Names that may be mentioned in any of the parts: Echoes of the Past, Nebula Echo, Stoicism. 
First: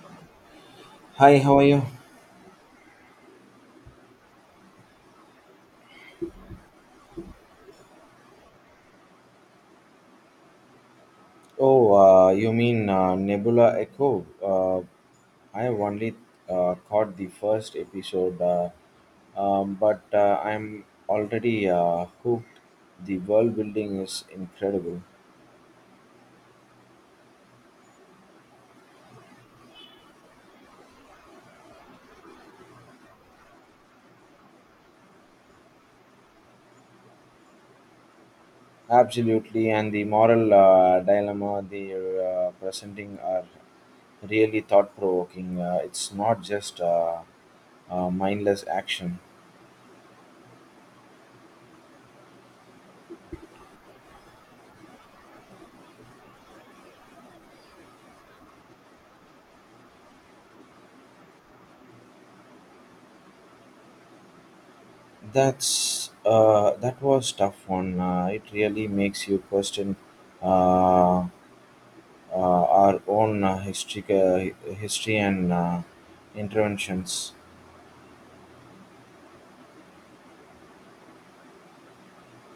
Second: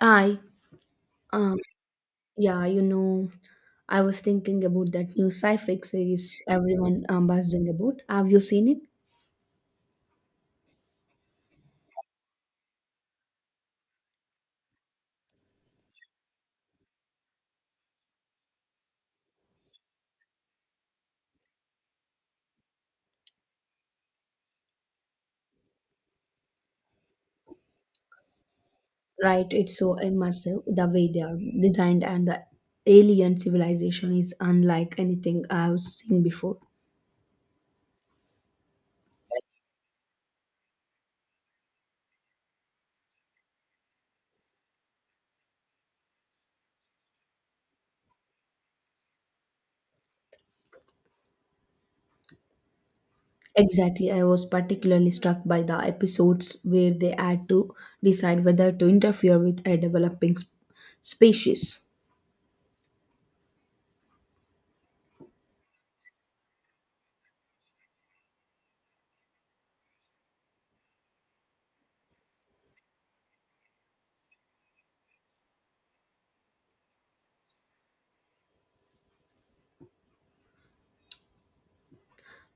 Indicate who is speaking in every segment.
Speaker 1: I,
Speaker 2: Hi,
Speaker 1: um,
Speaker 2: how are you?
Speaker 1: yeah, you know, I was thinking about that new sci-fi series everyone buzzing about. Have you seen it?
Speaker 2: Oh, you mean Nebula Echo? I have only caught the first episode, but I'm already hooked. The world building is incredible.
Speaker 1: Right, it's so immersive the way they are designed, and the alien civilization is unlike anything I've seen before.
Speaker 2: Absolutely, and the moral dilemma they're presenting are really thought provoking. It's not just mindless action.
Speaker 1: Exactly, I was particularly struck by the episodes where they had to decide whether to interfere with a developing species.
Speaker 2: That was tough one. It really makes you question uh, our own history and interventions.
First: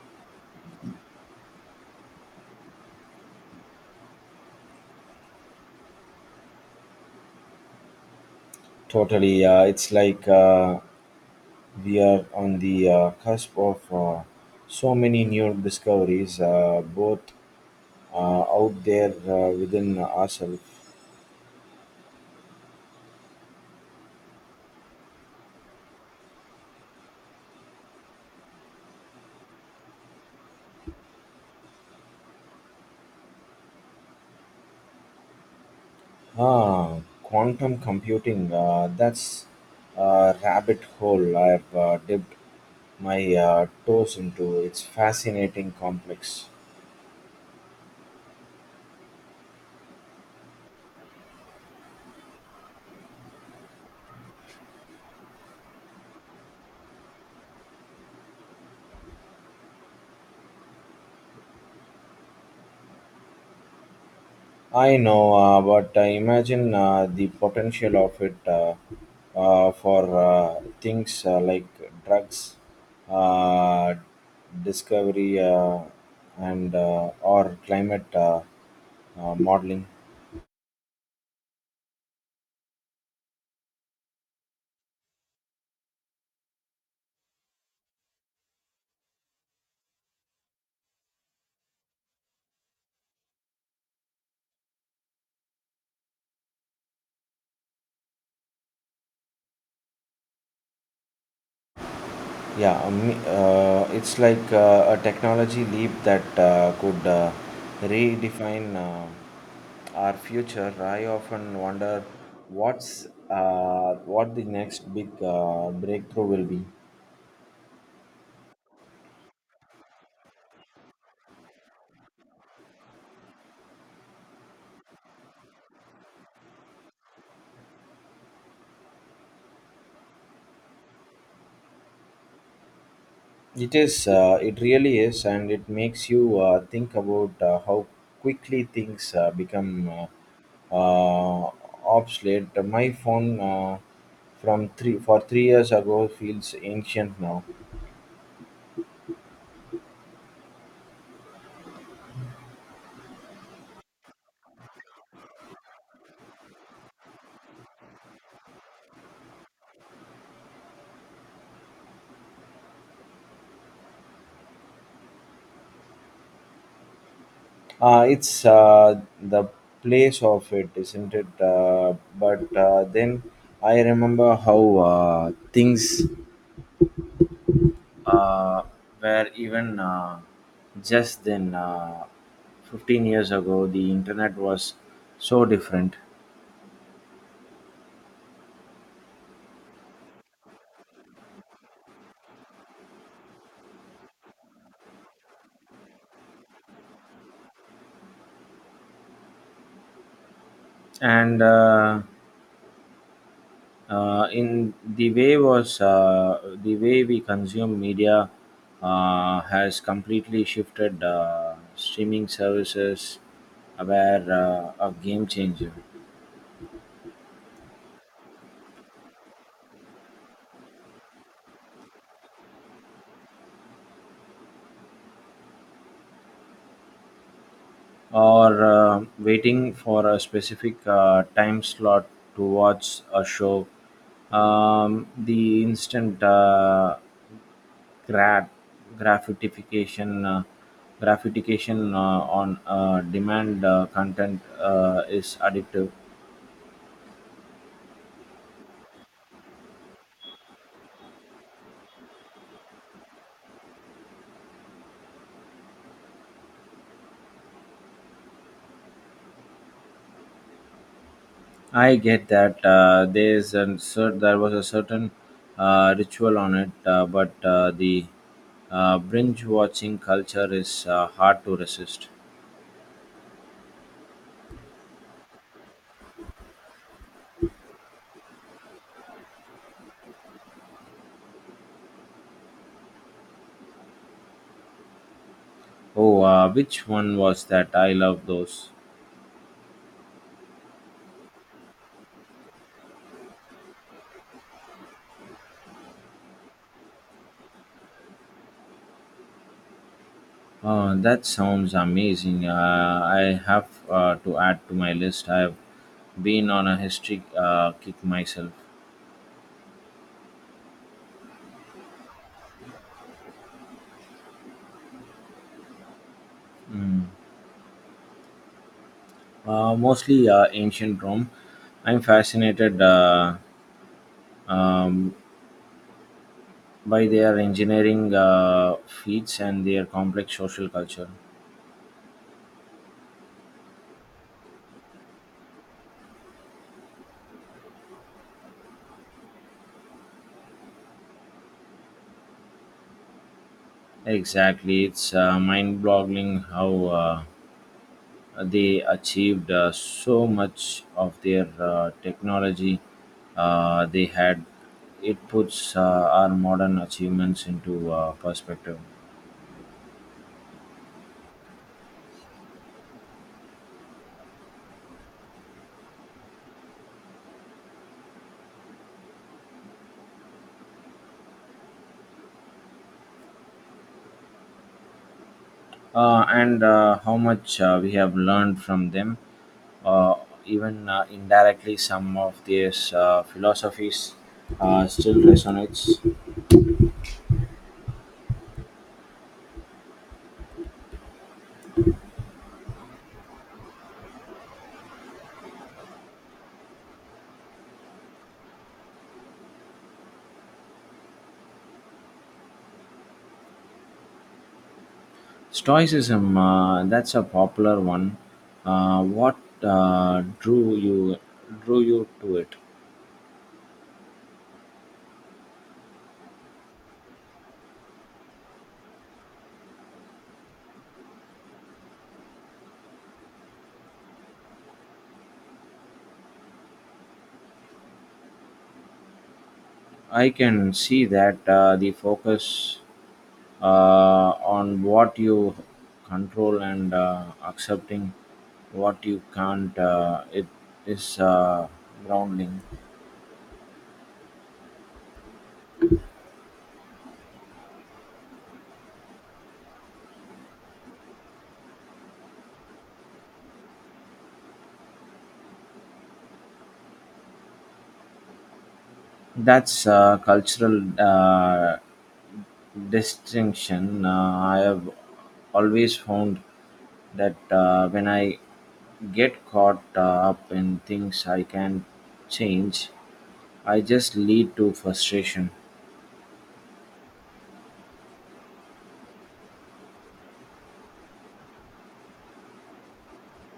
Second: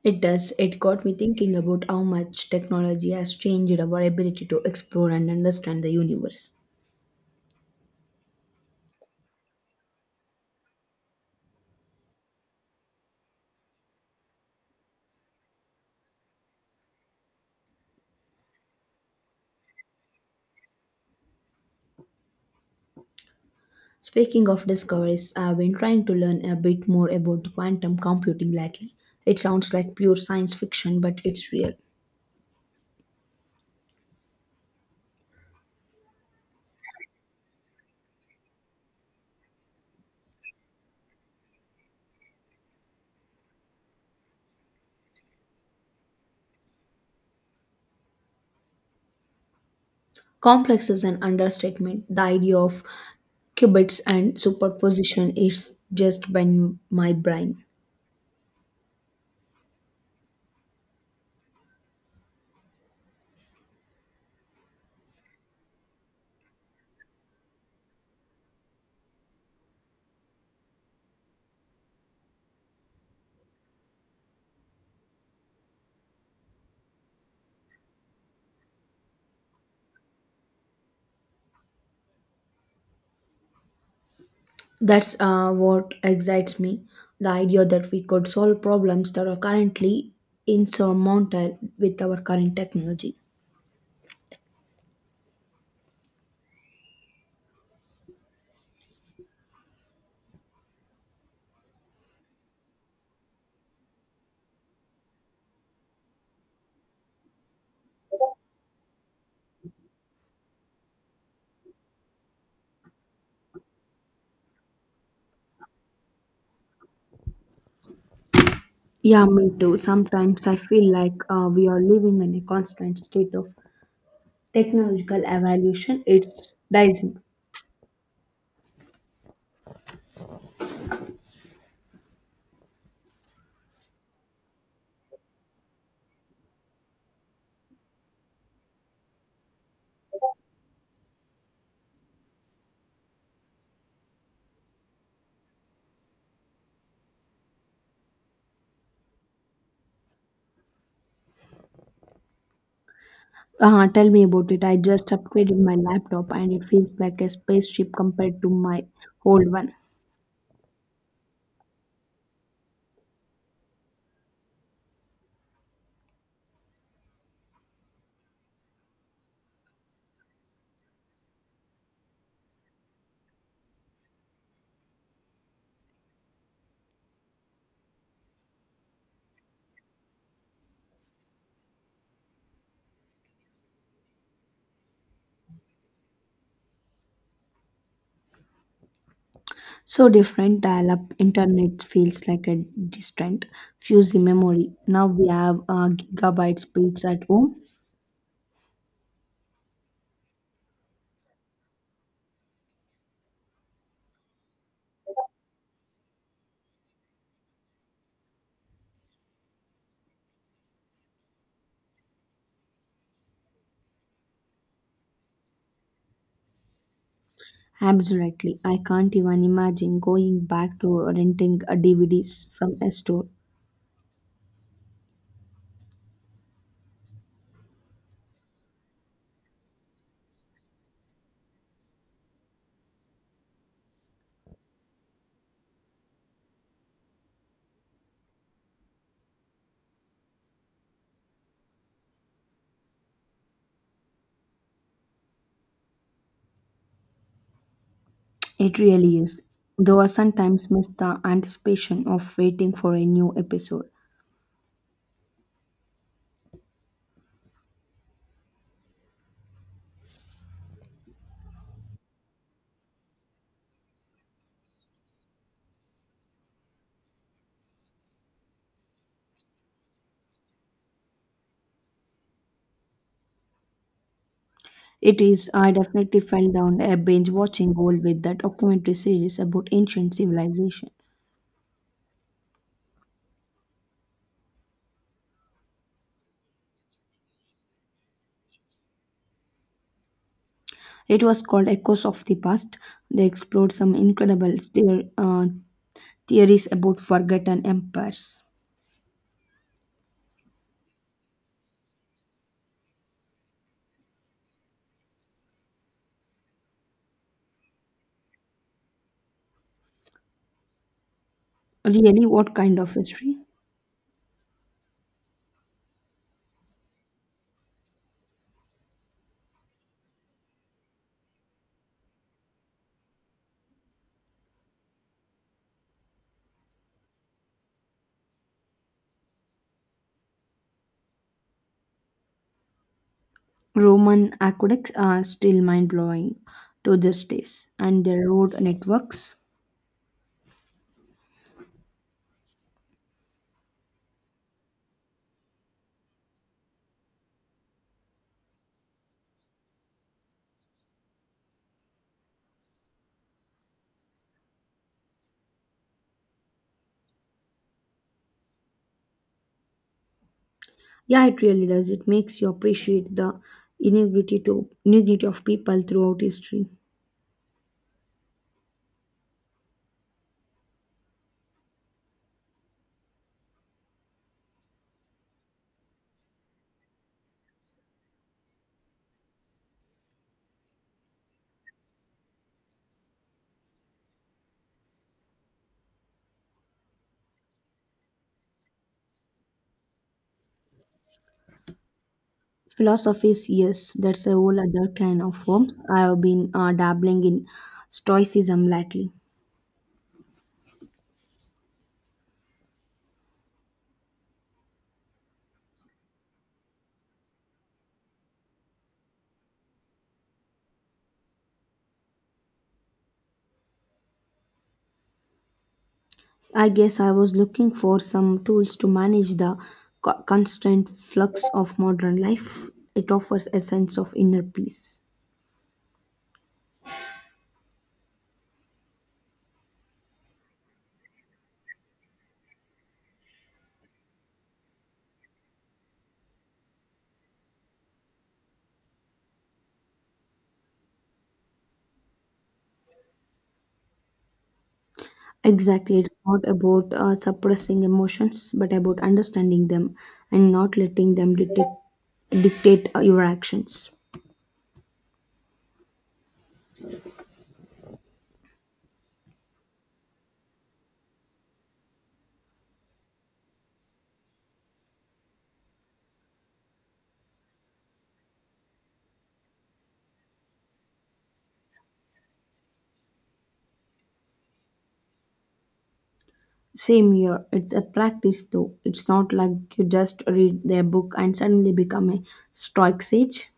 Speaker 1: It does. It got me thinking about how much technology has changed our ability to explore and understand the universe.
Speaker 2: Totally, it's like we are on the cusp of so many new discoveries, both out there within ourselves.
Speaker 1: Speaking of discoveries, I've been trying to learn a bit more about quantum computing lately. It sounds like pure science fiction, but it's real.
Speaker 2: Ah, quantum computing. That's a rabbit hole I've dipped my toes into. It's fascinating complex.
Speaker 1: Complex is an understatement. The idea of qubits and superposition is just been my brain.
Speaker 2: I know, but I imagine the potential of it for things like drugs, uh, discovery, and or climate modeling.
Speaker 1: That's What excites me, the idea that we could solve problems that are currently insurmountable with our current technology.
Speaker 2: Yeah, it's like a technology leap that could redefine our future. I often wonder what the next big breakthrough will be.
Speaker 1: Yeah, me too. Sometimes I feel like we are living in a constant state of technological evolution. It's dizing.
Speaker 2: It is, it really is, and it makes you think about how quickly things become uh, uh, obsolete. My phone from 3 years ago feels ancient now.
Speaker 1: Tell me about it. I just upgraded my laptop and it feels like a spaceship compared to my old one.
Speaker 2: It's the place of it, isn't it? But then I remember how things uh, were even just then. 15 years ago, the internet was so different.
Speaker 1: So different, dial-up internet feels like a distant, fuzzy memory. Now we have gigabyte speeds at home.
Speaker 2: And in the way was The way we consume media has completely shifted streaming services were a game changer,
Speaker 1: Absolutely, I can't even imagine going back to renting DVDs from a store.
Speaker 2: or waiting for a specific time slot to watch a show. The instant grat- gratification, on demand content is addictive.
Speaker 1: It really is. Though I sometimes miss the anticipation of waiting for a new episode.
Speaker 2: I get that, there was a certain ritual on it, but the binge watching culture is hard to resist.
Speaker 1: It is. I definitely fell down a binge watching hole with that documentary series about ancient civilization.
Speaker 2: Oh, which one was that? I love those.
Speaker 1: It was called Echoes of the Past. They explored some incredible theories about forgotten empires.
Speaker 2: Oh, that sounds amazing. I have to add to my list. I've been on a history kick myself.
Speaker 1: Really, what kind of history?
Speaker 2: Mm. Mostly ancient Rome. I'm fascinated, um, by their engineering feats and their complex social culture.
Speaker 1: Roman aqueducts are still mind blowing to this days, and their road networks.
Speaker 2: Exactly, it's mind-boggling how they achieved so much of their technology they had. It puts our modern achievements into perspective,
Speaker 1: Yeah, it really does. It makes you appreciate the inequity of people throughout history.
Speaker 2: and how much we have learned from them. Uh, Even indirectly, some of these philosophies still resonates.
Speaker 1: Philosophies, yes, that's a whole other can of worms. I have been dabbling in Stoicism lately.
Speaker 2: Stoicism, that's a popular one. What uh, drew you drew you to it?
Speaker 1: I guess I was looking for some tools to manage the constant flux of modern life. It offers a sense of inner peace.
Speaker 2: I can see that, the focus uh, on what you control and accepting what you can't. It is grounding.
Speaker 1: Exactly, it's not about suppressing emotions, but about understanding them and not letting them dictate your actions.
Speaker 2: That's a cultural distinction. I have always found that when I get caught up in things I can't change, I just lead to frustration.
Speaker 1: Same here, it's a practice though. It's not like you just read their book and suddenly become a stoic sage.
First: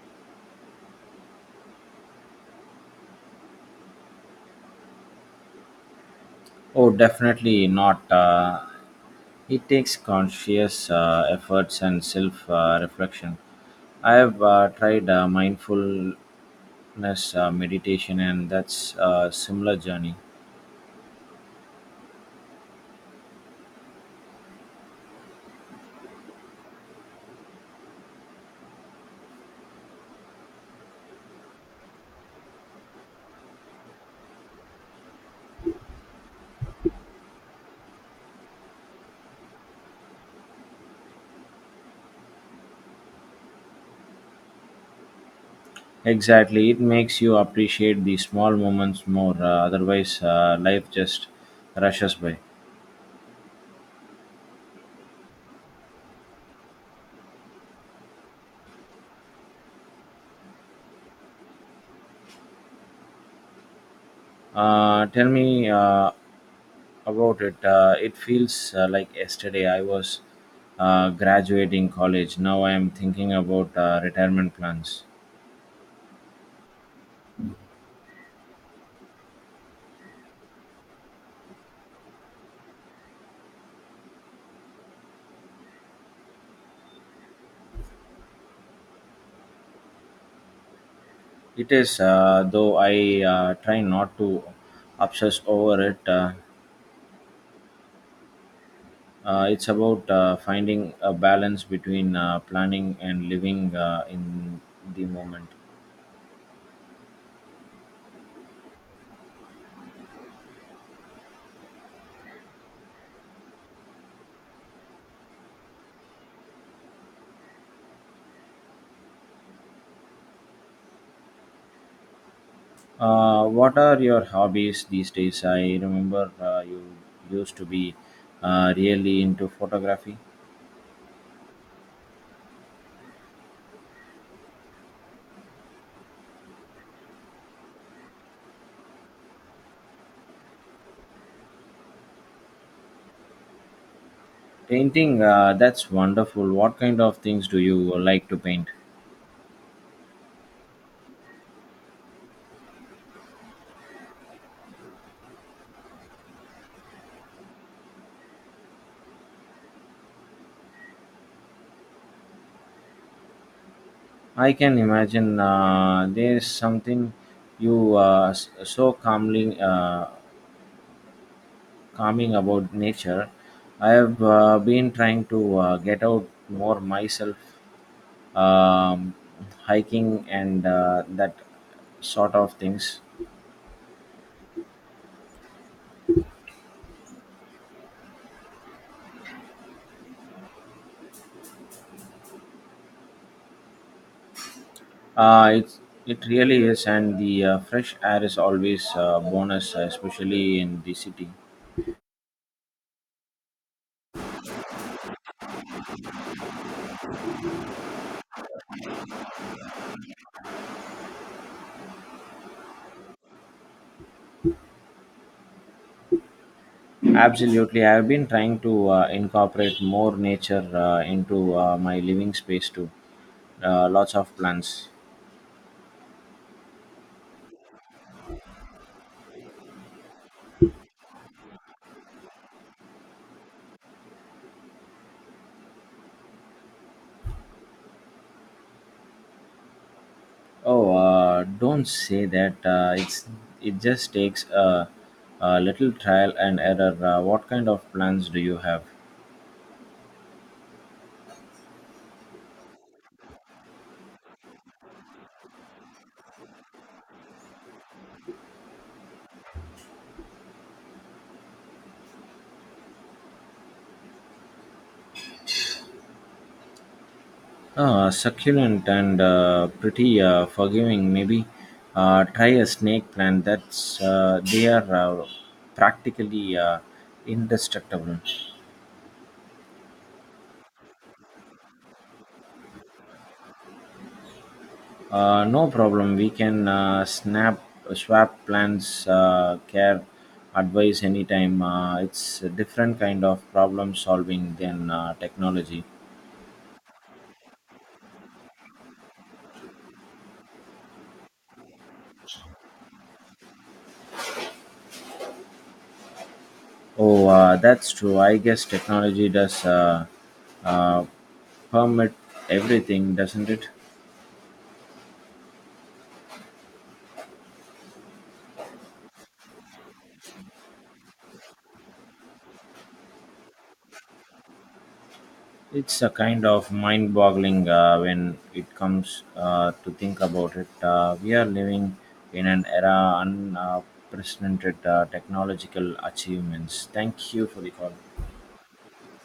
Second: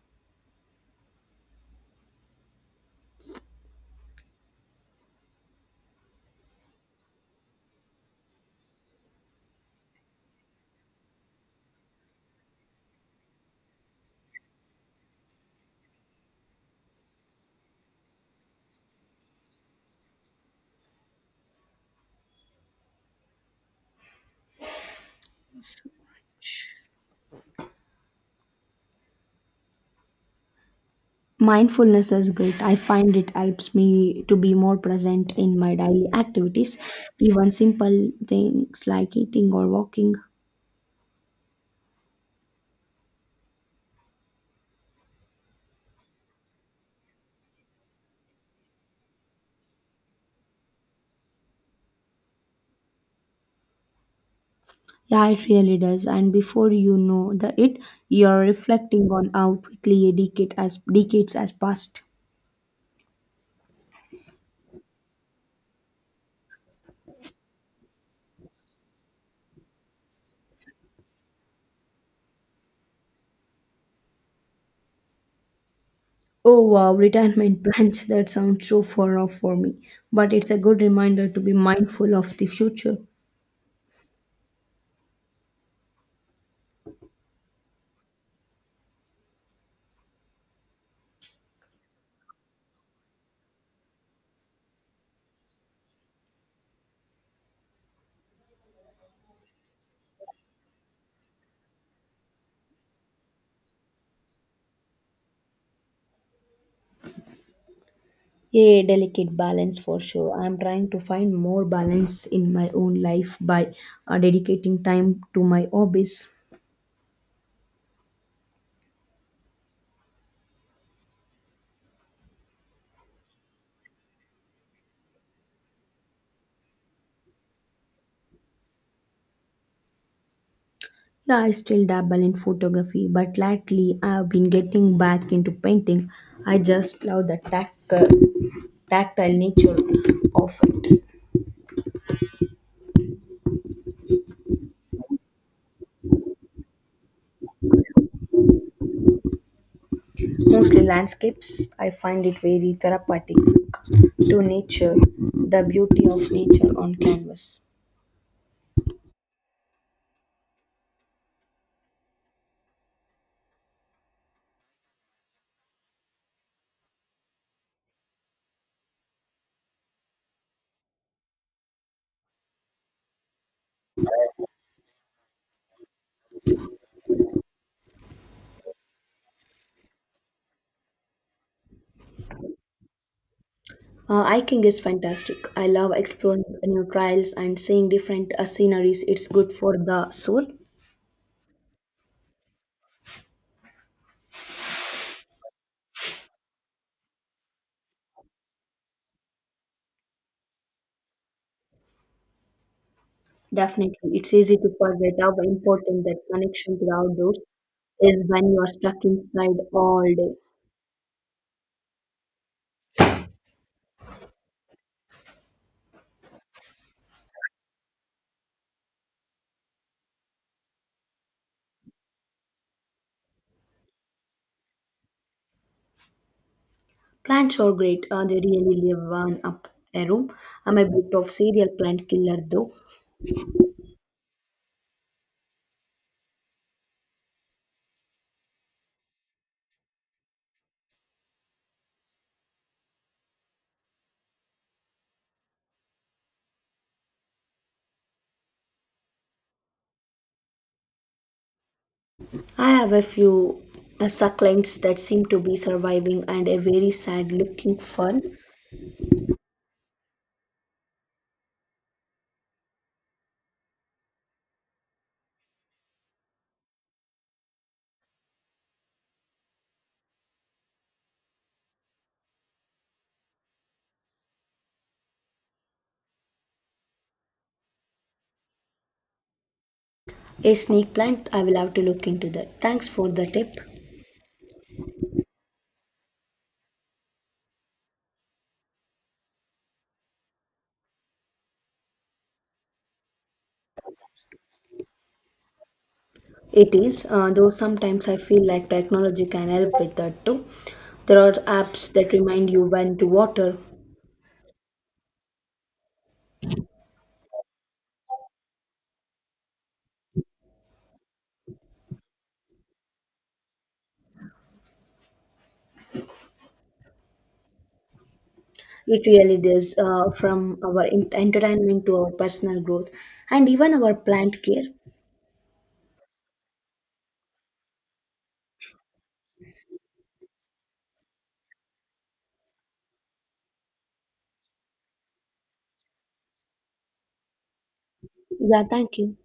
Speaker 2: Oh, definitely not. It takes conscious efforts and self reflection. I have tried mindfulness meditation, and that's a similar journey.
Speaker 1: Mindfulness is great. I find it helps me to be more present in my daily activities, even simple things like eating or walking.
Speaker 2: Exactly, it makes you appreciate the small moments more. Otherwise, life just rushes by.
Speaker 1: Yeah, it really does. And before you know the it, you're reflecting on how quickly a decade has decades has passed.
Speaker 2: Tell me, about it. It feels like yesterday I was graduating college. Now I am thinking about retirement plans.
Speaker 1: Oh wow, retirement plans, that sounds so far off for me. But it's a good reminder to be mindful of the future.
Speaker 2: It is, though I try not to obsess over it. It's about finding a balance between planning and living in the moment.
Speaker 1: A delicate balance for sure. I'm trying to find more balance in my own life by dedicating time to my hobbies.
Speaker 2: What are your hobbies these days? I remember you used to be really into photography.
Speaker 1: Yeah, I still dabble in photography, but lately I've been getting back into painting. I just love the tactile nature of it.
Speaker 2: Painting, that's wonderful. What kind of things do you like to paint?
Speaker 1: Mostly landscapes. I find it very therapeutic, to nature, the beauty of nature on canvas.
Speaker 2: I can imagine, there's something you s- so calmly calming about nature. I have been trying to get out more myself, um, hiking and that sort of things.
Speaker 1: Hiking is fantastic. I love exploring new trails and seeing different sceneries. It's good for the soul.
Speaker 2: It really is, and the fresh air is always a bonus, especially in the city.
Speaker 1: Definitely. It's easy to forget how important that connection to the outdoors is when you are stuck inside all day.
Speaker 2: Absolutely, I've been trying to incorporate more nature into my living space too. Lots of plants.
Speaker 1: Plants are great. They really live one up a room. I'm a bit of serial plant killer though.
Speaker 2: Oh, don't say that. It's it just takes a little trial and error. What kind of plants do you have?
Speaker 1: I have a few succulents that seem to be surviving and a very sad looking fern.
Speaker 2: Succulent and pretty forgiving. Maybe try a snake plant. That's they are uh, practically indestructible.
Speaker 1: A snake plant. I will have to look into that. Thanks for the tip.
Speaker 2: No problem. We can snap swap plans, care, advice anytime. It's a different kind of problem solving than technology.
Speaker 1: It is, though sometimes I feel like technology can help with that too. There are apps that remind you when to water.
Speaker 2: Oh, that's true. I guess technology does uh, permit everything, doesn't it?
Speaker 1: It really does, from our entertainment to our personal growth and even our plant care.
Speaker 2: It's a kind of mind boggling when it comes to think about it. We are living in an era unprecedented technological achievements. Thank you for the call.
Speaker 1: Yeah, thank you.